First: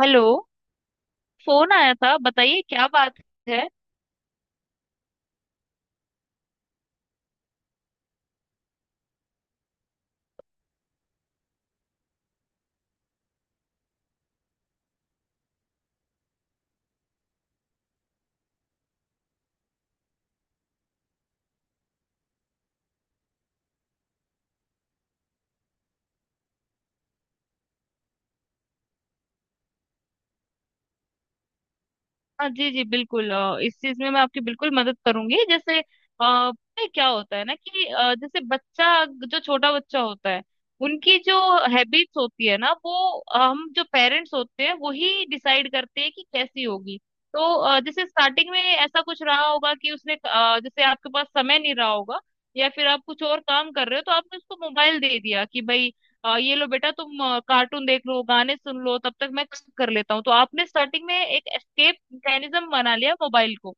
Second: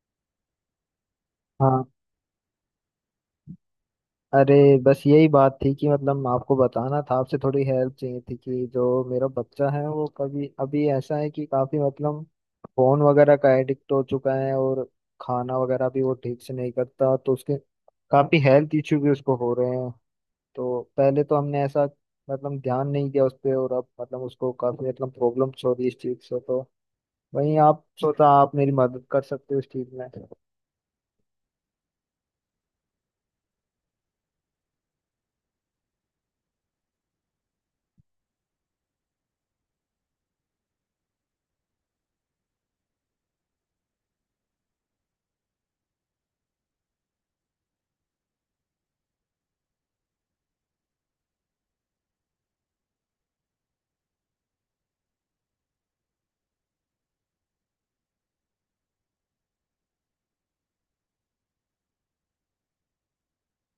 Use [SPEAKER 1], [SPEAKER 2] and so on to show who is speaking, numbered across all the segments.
[SPEAKER 1] Hello. Phone
[SPEAKER 2] हाँ।
[SPEAKER 1] आया था, बताइए क्या बात है।
[SPEAKER 2] अरे बस यही बात थी कि आपको बताना था, आपसे थोड़ी हेल्प चाहिए थी कि जो मेरा बच्चा है वो कभी अभी ऐसा है कि काफी फोन वगैरह का एडिक्ट हो चुका है, और खाना वगैरह भी वो ठीक से नहीं करता, तो उसके काफी हेल्थ इश्यू भी उसको हो रहे हैं। तो पहले तो हमने ऐसा ध्यान नहीं दिया उस पर, और अब उसको काफी प्रॉब्लम्स हो रही है इस चीज से। तो वहीं आप सोचा आप मेरी मदद कर सकते हो इस चीज में।
[SPEAKER 1] हाँ जी जी, बिल्कुल इस चीज में मैं आपकी बिल्कुल मदद करूंगी। जैसे पता है क्या होता है ना कि जैसे बच्चा जो छोटा बच्चा होता है, उनकी जो हैबिट्स होती है ना, वो हम जो पेरेंट्स होते हैं वही डिसाइड करते हैं कि कैसी होगी। तो जैसे स्टार्टिंग में ऐसा कुछ रहा होगा कि उसने जैसे आपके पास समय नहीं रहा होगा, या फिर आप कुछ और काम कर रहे हो तो आपने उसको मोबाइल दे दिया कि भाई ये लो बेटा, तुम कार्टून देख लो, गाने सुन लो, तब तक मैं काम कर लेता हूँ। तो आपने स्टार्टिंग में एक एस्केप मैकेनिज्म बना लिया मोबाइल को।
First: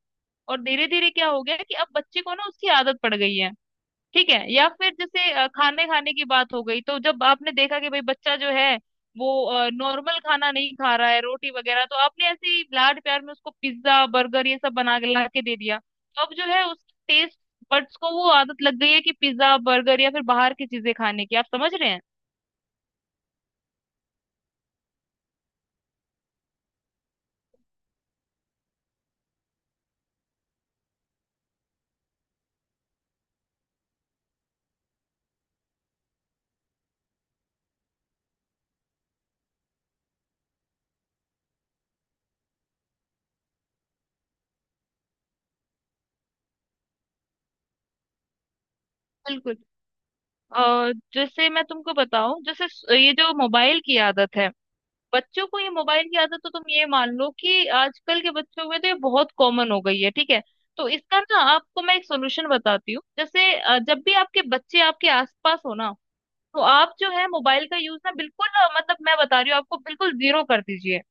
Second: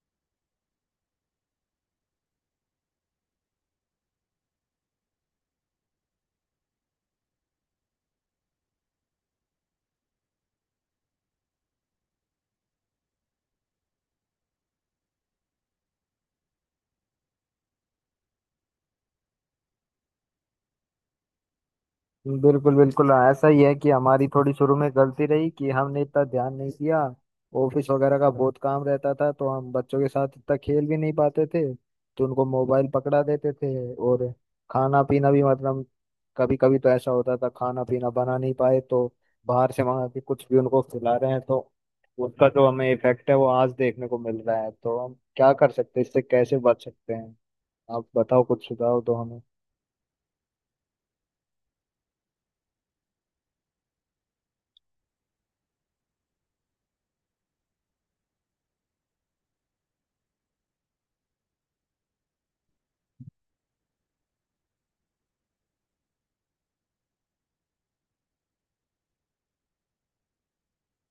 [SPEAKER 1] और धीरे धीरे क्या हो गया कि अब बच्चे को ना उसकी आदत पड़ गई है। ठीक है। या फिर जैसे खाने खाने की बात हो गई, तो जब आपने देखा कि भाई बच्चा जो है वो नॉर्मल खाना नहीं खा रहा है, रोटी वगैरह, तो आपने ऐसे ही लाड प्यार में उसको पिज्जा बर्गर ये सब बना के ला के दे दिया, तो अब जो है उसका टेस्ट बड्स को वो आदत लग गई है कि पिज्जा बर्गर या फिर बाहर की चीजें खाने की। आप समझ रहे हैं?
[SPEAKER 2] बिल्कुल बिल्कुल हाँ, ऐसा ही है कि हमारी थोड़ी शुरू में गलती रही कि हमने इतना ध्यान नहीं दिया। ऑफिस वगैरह का बहुत काम रहता था, तो हम बच्चों के साथ इतना खेल भी नहीं पाते थे तो उनको मोबाइल पकड़ा देते थे। और खाना पीना भी कभी कभी तो ऐसा होता था खाना पीना बना नहीं पाए तो बाहर से मंगा के कुछ भी उनको खिला रहे हैं। तो उसका जो हमें इफेक्ट है वो आज देखने को मिल रहा है। तो हम क्या कर सकते हैं, इससे कैसे बच सकते हैं? आप बताओ, कुछ सुझाव दो हमें।
[SPEAKER 1] बिल्कुल। जैसे मैं तुमको बताऊं, जैसे ये जो मोबाइल की आदत है बच्चों को, ये मोबाइल की आदत तो तुम ये मान लो कि आजकल के बच्चों में तो ये बहुत कॉमन हो गई है। ठीक है। तो इसका ना आपको मैं एक सोल्यूशन बताती हूँ। जैसे जब भी आपके बच्चे आपके आसपास हो ना, तो आप जो है मोबाइल का यूज ना बिल्कुल, मतलब मैं बता रही हूँ आपको, बिल्कुल जीरो कर दीजिए।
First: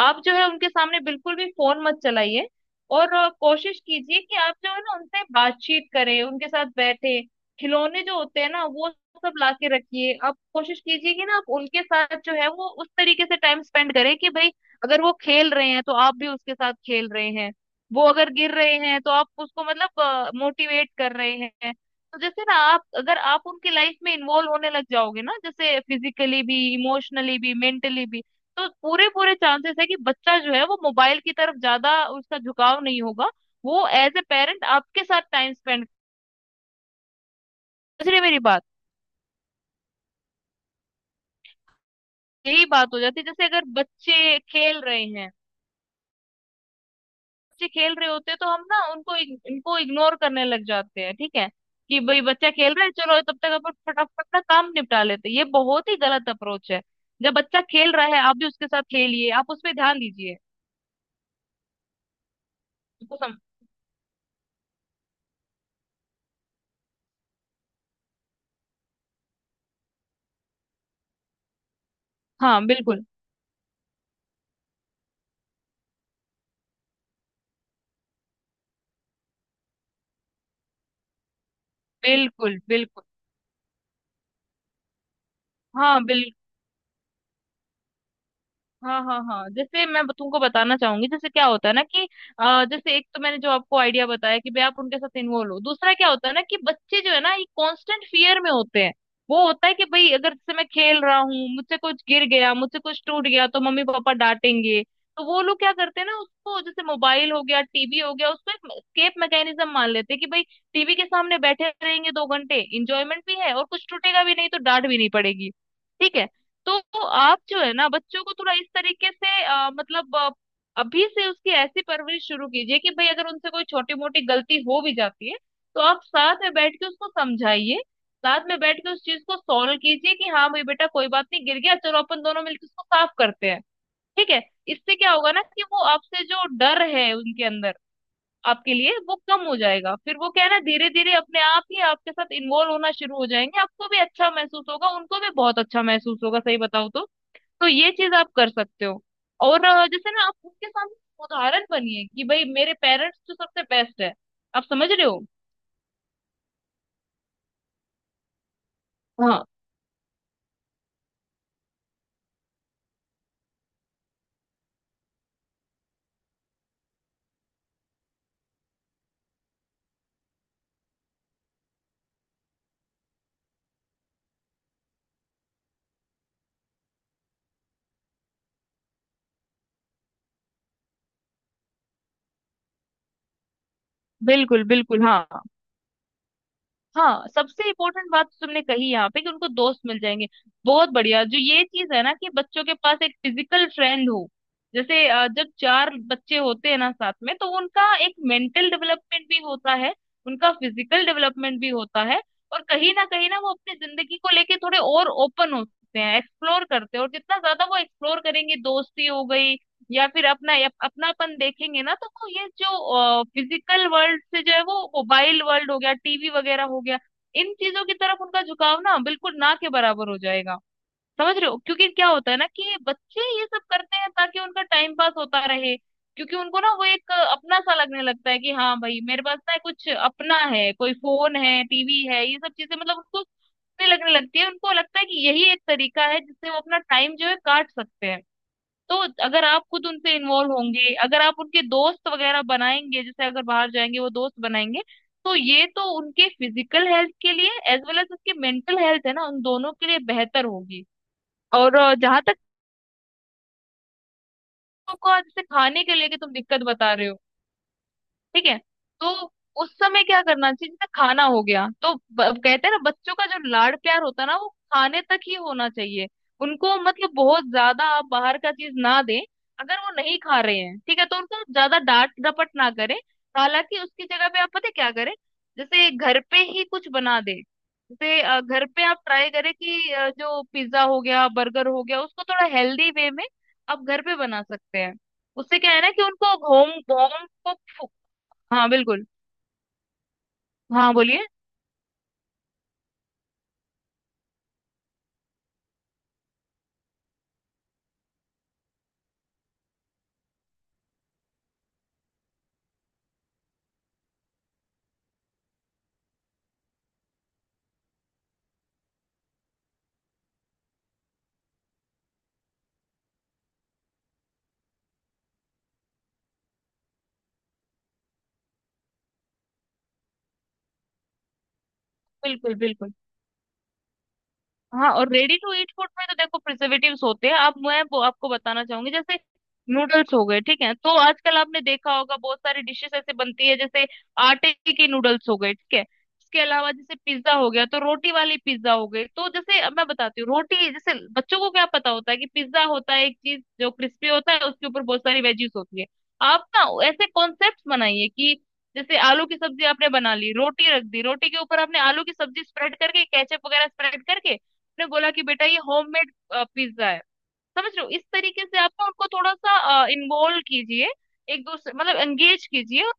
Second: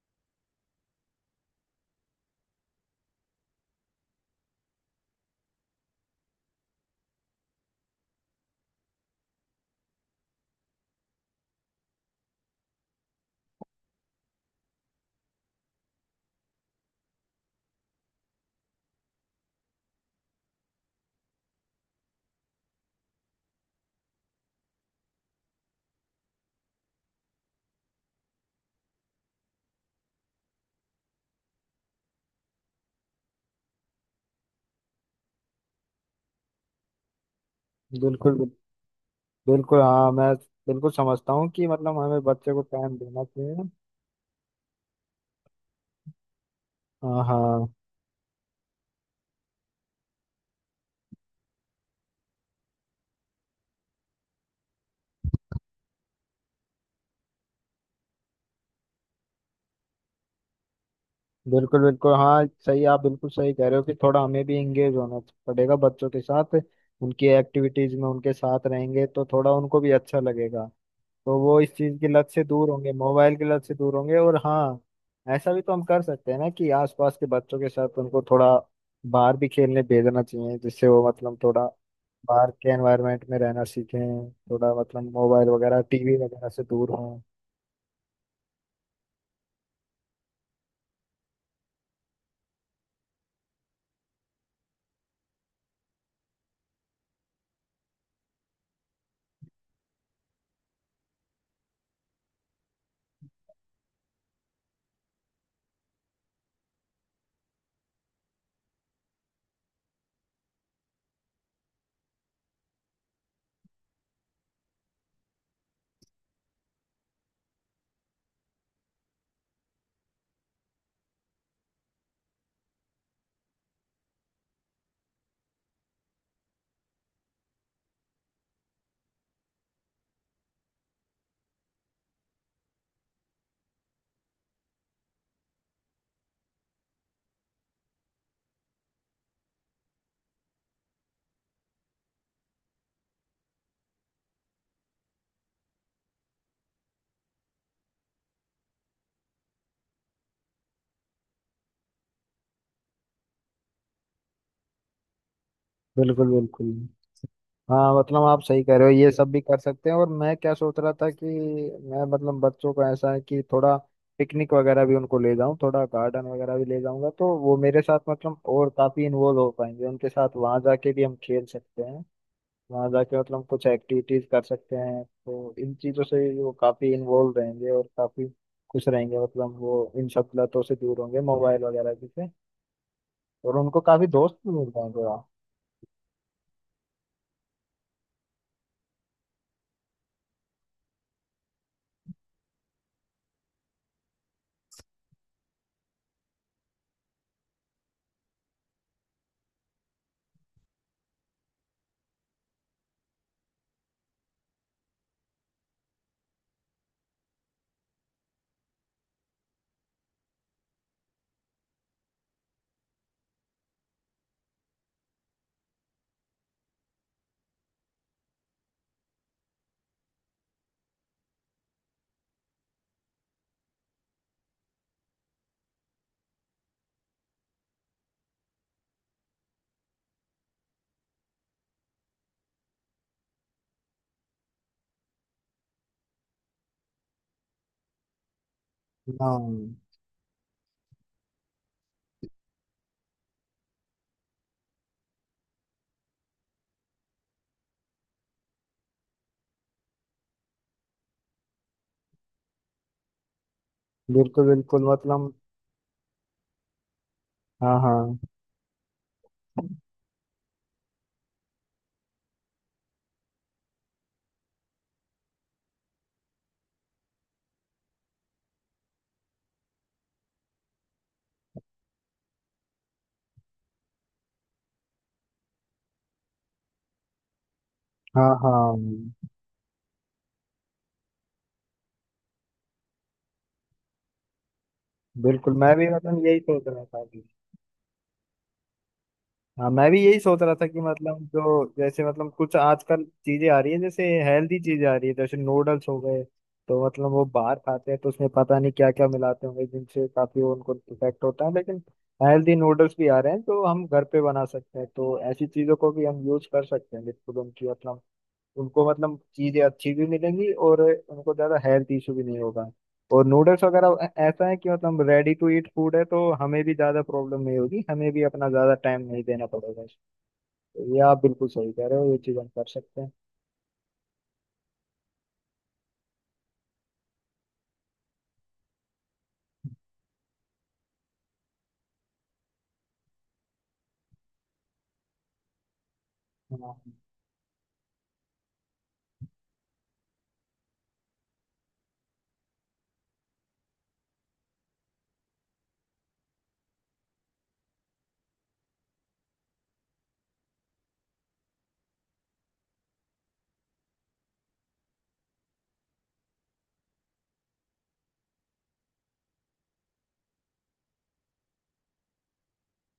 [SPEAKER 1] आप जो है उनके सामने बिल्कुल भी फोन मत चलाइए। और कोशिश कीजिए कि आप जो है ना उनसे बातचीत करें, उनके साथ बैठे। खिलौने जो होते हैं ना, वो सब लाके रखिए। आप कोशिश कीजिए कि ना आप उनके साथ जो है वो उस तरीके से टाइम स्पेंड करें कि भाई अगर वो खेल रहे हैं तो आप भी उसके साथ खेल रहे हैं, वो अगर गिर रहे हैं तो आप उसको मतलब मोटिवेट कर रहे हैं। तो जैसे ना आप अगर आप उनकी लाइफ में इन्वॉल्व होने लग जाओगे ना, जैसे फिजिकली भी, इमोशनली भी, मेंटली भी, तो पूरे पूरे चांसेस है कि बच्चा जो है वो मोबाइल की तरफ ज्यादा, उसका झुकाव नहीं होगा। वो एज ए पेरेंट आपके साथ टाइम स्पेंड, इसलिए
[SPEAKER 2] बिल्कुल
[SPEAKER 1] मेरी बात
[SPEAKER 2] बिल्कुल हाँ, मैं बिल्कुल समझता हूँ कि हमें बच्चे को
[SPEAKER 1] यही बात
[SPEAKER 2] टाइम
[SPEAKER 1] हो जाती
[SPEAKER 2] देना
[SPEAKER 1] है। जैसे अगर
[SPEAKER 2] चाहिए। हाँ हाँ।
[SPEAKER 1] बच्चे खेल रहे होते हैं तो हम ना उनको इनको इग्नोर करने लग जाते हैं। ठीक है, कि भाई बच्चा खेल रहा है, चलो तब तक अपन फटाफट ना काम निपटा लेते हैं। ये बहुत ही गलत अप्रोच है। जब बच्चा खेल रहा है, आप भी उसके साथ खेलिए, आप उस पर ध्यान दीजिए।
[SPEAKER 2] बिल्कुल बिल्कुल हाँ, सही, आप
[SPEAKER 1] उसको
[SPEAKER 2] बिल्कुल
[SPEAKER 1] सम...
[SPEAKER 2] सही कह रहे हो कि थोड़ा हमें भी इंगेज होना पड़ेगा बच्चों के साथ। उनकी एक्टिविटीज में उनके साथ रहेंगे तो थोड़ा उनको भी अच्छा लगेगा, तो वो इस चीज की लत से
[SPEAKER 1] हाँ,
[SPEAKER 2] दूर होंगे,
[SPEAKER 1] बिल्कुल।
[SPEAKER 2] मोबाइल की लत से दूर होंगे। और हाँ, ऐसा भी तो हम कर सकते हैं ना कि आसपास के बच्चों के साथ उनको थोड़ा बाहर भी खेलने भेजना चाहिए, जिससे वो थोड़ा बाहर
[SPEAKER 1] बिल्कुल
[SPEAKER 2] के
[SPEAKER 1] बिल्कुल।
[SPEAKER 2] एनवायरनमेंट में रहना सीखें, थोड़ा मोबाइल वगैरह
[SPEAKER 1] हाँ
[SPEAKER 2] टीवी
[SPEAKER 1] बिल्कुल।
[SPEAKER 2] वगैरह से दूर हों।
[SPEAKER 1] हाँ हाँ हाँ, जैसे मैं तुमको बताना चाहूंगी, जैसे क्या होता है ना कि जैसे एक तो मैंने जो आपको आइडिया बताया कि भाई आप उनके साथ इन्वॉल्व हो, दूसरा क्या होता है ना कि बच्चे जो है ना ये कांस्टेंट फियर में होते हैं। वो होता है कि भाई अगर जैसे मैं खेल रहा हूँ, मुझसे कुछ गिर गया, मुझसे कुछ टूट गया, तो मम्मी पापा डांटेंगे। तो वो लोग क्या करते हैं ना, उसको जैसे मोबाइल हो गया, टीवी हो गया, उसको एक स्केप मैकेनिज्म मान लेते हैं कि भाई टीवी के सामने बैठे रहेंगे 2 घंटे, इंजॉयमेंट भी है और कुछ टूटेगा भी नहीं, तो डांट भी नहीं पड़ेगी। ठीक है। तो आप जो है ना बच्चों को थोड़ा इस तरीके से, मतलब अभी से उसकी ऐसी परवरिश शुरू कीजिए कि भाई अगर उनसे कोई छोटी मोटी गलती हो भी जाती है, तो आप साथ में बैठ के उसको समझाइए, साथ में बैठ के उस चीज को सॉल्व कीजिए कि हाँ भाई बेटा कोई बात नहीं, गिर गया, चलो अपन दोनों मिलकर उसको साफ करते हैं। ठीक है। इससे क्या होगा ना कि वो आपसे जो डर है उनके अंदर, आपके लिए वो कम हो जाएगा। फिर वो क्या है ना, धीरे धीरे अपने आप ही आपके साथ इन्वॉल्व होना शुरू हो जाएंगे, आपको भी अच्छा महसूस होगा, उनको भी बहुत अच्छा महसूस होगा। सही बताओ? तो ये चीज आप कर सकते हो। और जैसे ना आप उनके सामने उदाहरण बनिए कि भाई मेरे पेरेंट्स तो सबसे बेस्ट है। आप समझ रहे हो?
[SPEAKER 2] बिल्कुल बिल्कुल हाँ, आप सही कह रहे हो, ये सब भी
[SPEAKER 1] हाँ
[SPEAKER 2] कर सकते हैं। और मैं क्या सोच रहा था कि मैं बच्चों को ऐसा है कि थोड़ा पिकनिक वगैरह भी उनको ले जाऊं, थोड़ा गार्डन वगैरह भी ले जाऊंगा, तो वो मेरे साथ और काफी इन्वॉल्व हो पाएंगे। उनके साथ वहां जाके भी हम खेल सकते हैं, वहाँ जाके कुछ एक्टिविटीज कर सकते हैं, तो इन चीजों से वो काफी इन्वॉल्व रहेंगे और काफी खुश रहेंगे। वो इन सब लतों से दूर होंगे, मोबाइल वगैरह की से। और उनको काफी दोस्त भी
[SPEAKER 1] बिल्कुल
[SPEAKER 2] मिल
[SPEAKER 1] बिल्कुल।
[SPEAKER 2] जाएंगे वहाँ।
[SPEAKER 1] हाँ हाँ, सबसे इम्पोर्टेंट बात तो तुमने कही यहाँ पे कि उनको दोस्त मिल जाएंगे। बहुत बढ़िया। जो ये चीज है ना कि बच्चों के पास एक फिजिकल फ्रेंड हो, जैसे जब चार बच्चे होते हैं ना साथ में, तो उनका एक मेंटल डेवलपमेंट भी होता है, उनका फिजिकल डेवलपमेंट भी होता है। और कहीं ना वो अपनी जिंदगी को लेके थोड़े और ओपन होते हैं, एक्सप्लोर करते हैं। और जितना ज्यादा वो एक्सप्लोर करेंगे, दोस्ती हो गई या फिर अपना अपनापन देखेंगे ना, तो वो ये जो फिजिकल वर्ल्ड से जो है वो मोबाइल वर्ल्ड हो गया, टीवी वगैरह हो गया, इन चीजों की तरफ उनका झुकाव ना बिल्कुल ना के बराबर हो जाएगा। समझ रहे हो? क्योंकि क्या होता है ना कि बच्चे ये सब करते हैं ताकि उनका टाइम पास होता रहे। क्योंकि उनको ना वो एक अपना सा लगने लगता है कि हाँ भाई मेरे पास ना कुछ अपना है, कोई फोन है, टीवी है, ये सब चीजें मतलब उनको लगने लगती है, उनको लगता है कि यही एक तरीका है जिससे वो अपना टाइम जो है काट सकते हैं। तो अगर आप
[SPEAKER 2] हाँ
[SPEAKER 1] खुद उनसे इन्वॉल्व होंगे, अगर आप उनके दोस्त वगैरह बनाएंगे, जैसे अगर बाहर जाएंगे वो दोस्त बनाएंगे, तो ये तो उनके फिजिकल हेल्थ के लिए एज वेल एज उसकी मेंटल हेल्थ है ना, उन दोनों के लिए बेहतर होगी। और जहाँ तक
[SPEAKER 2] बिल्कुल बिल्कुल
[SPEAKER 1] आपको जैसे खाने के लेके तुम दिक्कत बता रहे हो,
[SPEAKER 2] हाँ हाँ
[SPEAKER 1] ठीक है, तो उस समय क्या करना चाहिए। जैसे खाना हो गया, तो कहते हैं ना बच्चों का जो लाड़ प्यार होता है ना वो खाने तक ही होना चाहिए। उनको मतलब बहुत ज्यादा आप बाहर का चीज ना दें। अगर वो नहीं खा रहे हैं, ठीक है, तो उनको ज्यादा डांट डपट ना करें। हालांकि उसकी जगह पे आप पता है क्या करें, जैसे घर पे ही कुछ बना दें। जैसे
[SPEAKER 2] हाँ।
[SPEAKER 1] घर पे आप
[SPEAKER 2] हाँ
[SPEAKER 1] ट्राई करें कि जो पिज्जा हो गया बर्गर हो गया उसको थोड़ा हेल्दी वे में आप घर पे बना सकते हैं।
[SPEAKER 2] बिल्कुल,
[SPEAKER 1] उससे क्या
[SPEAKER 2] मैं
[SPEAKER 1] है
[SPEAKER 2] भी
[SPEAKER 1] ना कि उनको
[SPEAKER 2] यही सोच
[SPEAKER 1] होम
[SPEAKER 2] रहा था।
[SPEAKER 1] होम हाँ बिल्कुल।
[SPEAKER 2] हाँ, मैं भी यही सोच रहा था कि
[SPEAKER 1] हाँ बोलिए।
[SPEAKER 2] जो जैसे कुछ आजकल चीजें आ रही है, जैसे हेल्दी चीजें आ रही है, जैसे नूडल्स हो गए। तो वो बाहर खाते हैं तो उसमें पता नहीं क्या क्या मिलाते होंगे जिनसे काफी वो उनको इफेक्ट होता है। लेकिन हेल्दी नूडल्स भी आ रहे हैं, तो हम घर पे बना सकते हैं, तो ऐसी चीजों को भी हम यूज कर सकते हैं। बिल्कुल उनकी उनको चीजें अच्छी भी मिलेंगी और उनको ज्यादा हेल्थ इशू भी नहीं होगा। और नूडल्स वगैरह ऐसा है कि रेडी टू ईट फूड है, तो हमें भी ज्यादा प्रॉब्लम नहीं होगी, हमें भी अपना ज्यादा टाइम नहीं देना पड़ेगा। तो ये आप बिल्कुल सही कह रहे हो, ये चीज हम
[SPEAKER 1] बिल्कुल
[SPEAKER 2] कर
[SPEAKER 1] बिल्कुल,
[SPEAKER 2] सकते हैं।
[SPEAKER 1] हाँ। और रेडी टू ईट फूड में तो देखो प्रिजर्वेटिव्स होते हैं। आप मैं वो आपको बताना चाहूंगी, जैसे नूडल्स हो गए। ठीक है, तो आजकल आपने देखा होगा बहुत सारी डिशेस ऐसे बनती है, जैसे आटे के नूडल्स हो गए। ठीक है। इसके अलावा
[SPEAKER 2] हाँ
[SPEAKER 1] जैसे पिज्जा हो गया, तो रोटी वाली पिज्जा हो गई। तो जैसे अब मैं बताती हूँ, रोटी, जैसे बच्चों को क्या पता होता है कि पिज्जा होता है एक चीज जो क्रिस्पी होता है, उसके ऊपर बहुत सारी वेजीज होती है। आप ना ऐसे कॉन्सेप्ट बनाइए कि जैसे आलू की सब्जी आपने बना ली, रोटी रख दी, रोटी के ऊपर आपने आलू की सब्जी स्प्रेड करके, केचप वगैरह स्प्रेड करके, आपने बोला कि बेटा ये होममेड पिज्जा है। समझ रहे हो? इस तरीके से आप ना उनको थोड़ा सा इन्वॉल्व कीजिए, एक दूसरे मतलब एंगेज कीजिए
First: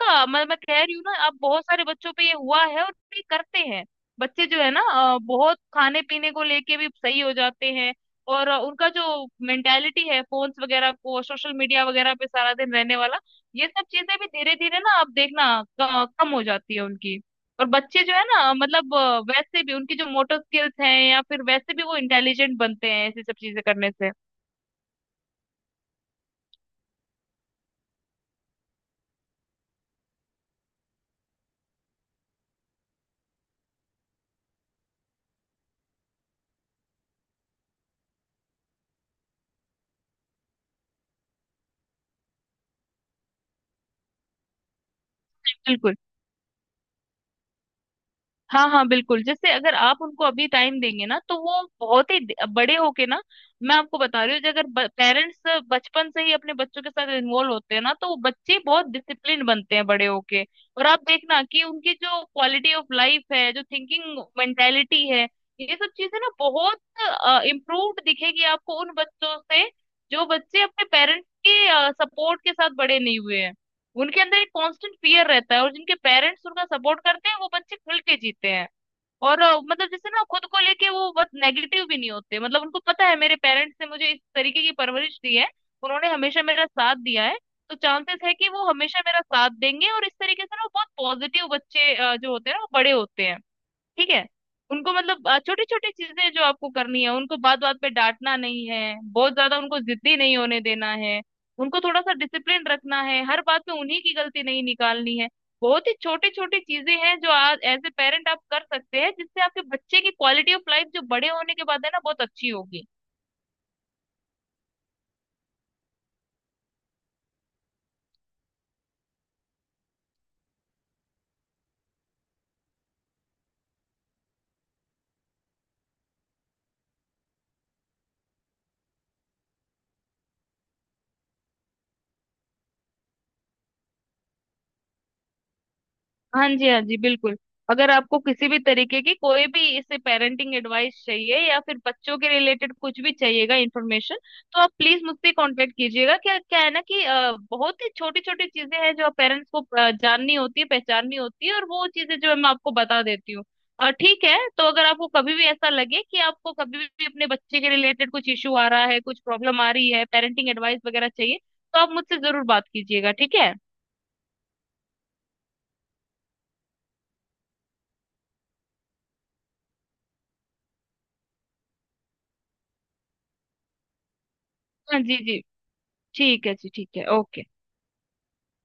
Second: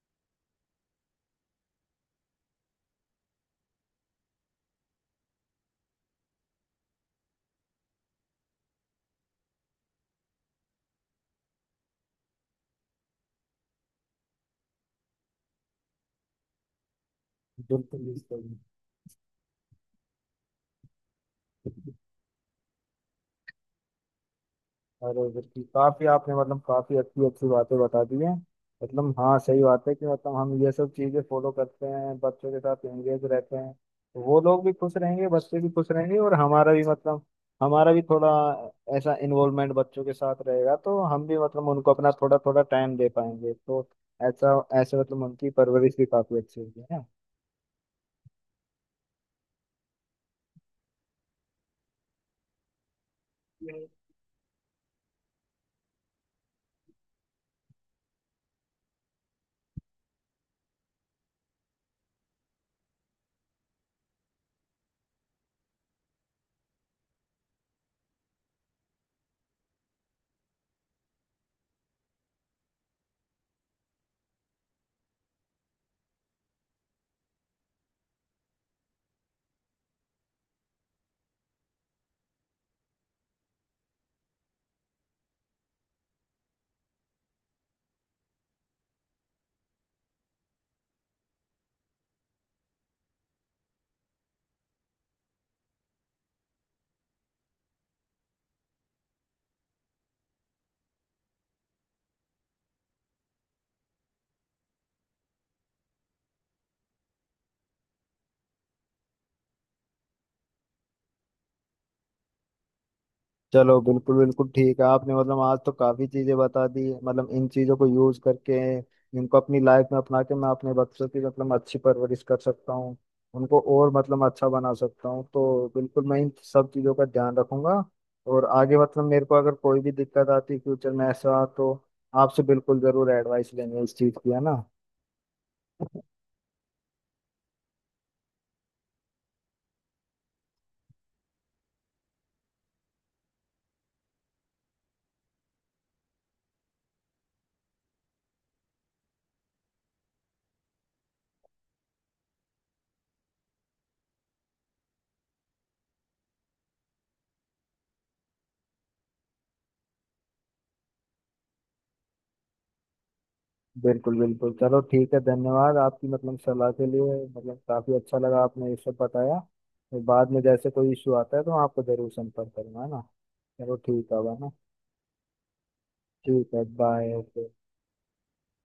[SPEAKER 1] का। मैं कह रही हूँ ना, अब बहुत सारे बच्चों पे ये हुआ है और ये करते हैं। बच्चे जो है ना, बहुत खाने पीने को लेके भी सही हो जाते हैं। और उनका जो मेंटेलिटी है फोन्स वगैरह को, सोशल मीडिया वगैरह पे सारा दिन रहने वाला, ये सब चीजें भी धीरे धीरे ना आप देखना कम हो जाती है उनकी। और
[SPEAKER 2] बिल्कुल
[SPEAKER 1] बच्चे जो है
[SPEAKER 2] बिल्कुल।
[SPEAKER 1] ना, मतलब वैसे भी उनकी जो मोटर स्किल्स हैं, या फिर वैसे भी वो इंटेलिजेंट बनते हैं ऐसी सब चीजें करने से।
[SPEAKER 2] अरे बिल्कुल, काफी आपने काफी अच्छी अच्छी बातें बता दी हैं। हाँ सही बात है कि हम ये सब चीजें फॉलो करते हैं, बच्चों के साथ एंगेज रहते हैं, तो वो लोग भी खुश रहेंगे, बच्चे भी खुश रहेंगे, और हमारा भी हमारा भी थोड़ा ऐसा इन्वॉल्वमेंट बच्चों के साथ रहेगा, तो हम भी उनको अपना थोड़ा थोड़ा टाइम दे पाएंगे, तो ऐसा ऐसे उनकी परवरिश
[SPEAKER 1] बिल्कुल।
[SPEAKER 2] भी काफी अच्छी होगी, है
[SPEAKER 1] हाँ हाँ, बिल्कुल। जैसे अगर आप उनको अभी टाइम देंगे ना, तो वो बहुत ही बड़े होके ना, मैं
[SPEAKER 2] ना।
[SPEAKER 1] आपको बता रही हूँ, जो अगर पेरेंट्स बचपन से ही अपने बच्चों के साथ इन्वॉल्व होते हैं ना, तो वो बच्चे बहुत डिसिप्लिन बनते हैं बड़े होके। और आप देखना कि उनकी जो क्वालिटी ऑफ लाइफ है, जो थिंकिंग मेंटेलिटी है, ये सब चीजें ना बहुत इम्प्रूव्ड दिखेगी आपको उन बच्चों से जो बच्चे अपने पेरेंट्स के सपोर्ट के साथ बड़े नहीं हुए हैं। उनके अंदर एक कांस्टेंट फियर रहता है। और जिनके पेरेंट्स उनका सपोर्ट करते हैं, वो बच्चे खुल के जीते हैं। और मतलब जैसे ना खुद को लेके वो बहुत नेगेटिव भी नहीं होते, मतलब उनको पता है मेरे पेरेंट्स ने मुझे इस तरीके की परवरिश दी है, उन्होंने हमेशा मेरा साथ दिया है, तो चांसेस है कि वो हमेशा मेरा साथ देंगे। और इस तरीके से ना वो बहुत पॉजिटिव बच्चे जो होते हैं ना वो बड़े होते हैं। ठीक है। उनको मतलब छोटी छोटी चीजें जो आपको करनी है, उनको बात बात पे डांटना नहीं है, बहुत ज्यादा उनको जिद्दी नहीं होने देना है, उनको थोड़ा सा डिसिप्लिन रखना है, हर बात में उन्हीं की गलती नहीं निकालनी है। बहुत ही छोटी छोटी चीजें हैं जो आज एज ए पेरेंट आप कर सकते हैं, जिससे आपके बच्चे की क्वालिटी ऑफ लाइफ जो बड़े होने के बाद है ना, बहुत अच्छी होगी।
[SPEAKER 2] चलो बिल्कुल बिल्कुल ठीक है, आपने आज तो काफी चीजें बता दी। इन चीजों को यूज करके, इनको अपनी लाइफ में अपना के, मैं अपने बच्चों की अच्छी परवरिश कर सकता हूँ, उनको और अच्छा बना सकता हूँ। तो बिल्कुल मैं इन सब चीजों का ध्यान रखूंगा। और आगे मेरे को अगर कोई भी दिक्कत आती फ्यूचर में ऐसा, तो आपसे बिल्कुल जरूर एडवाइस लेंगे इस चीज की, है ना।
[SPEAKER 1] हाँ जी हाँ जी, बिल्कुल। अगर आपको किसी भी तरीके की कोई भी इससे पेरेंटिंग एडवाइस चाहिए, या फिर बच्चों के रिलेटेड कुछ भी चाहिएगा इन्फॉर्मेशन, तो आप प्लीज मुझसे कांटेक्ट कीजिएगा। क्या क्या है ना कि बहुत ही छोटी छोटी चीजें हैं जो पेरेंट्स को जाननी होती है, पहचाननी होती है, और वो चीजें जो है मैं आपको बता देती हूँ। ठीक है, तो अगर आपको कभी भी ऐसा लगे कि आपको कभी भी अपने बच्चे के रिलेटेड कुछ इशू आ रहा है, कुछ प्रॉब्लम आ रही है, पेरेंटिंग एडवाइस वगैरह चाहिए, तो आप मुझसे जरूर बात कीजिएगा। ठीक है।
[SPEAKER 2] बिल्कुल बिल्कुल, चलो ठीक है। धन्यवाद आपकी सलाह के लिए, काफी अच्छा लगा आपने ये सब बताया। और बाद में जैसे कोई इशू आता है तो मैं आपको जरूर संपर्क करूंगा, है ना। चलो ठीक है अब, है ना।
[SPEAKER 1] हाँ जी जी। ठीक
[SPEAKER 2] ठीक
[SPEAKER 1] है
[SPEAKER 2] है,
[SPEAKER 1] जी। ठीक है।
[SPEAKER 2] Bye,
[SPEAKER 1] okay.
[SPEAKER 2] ओके।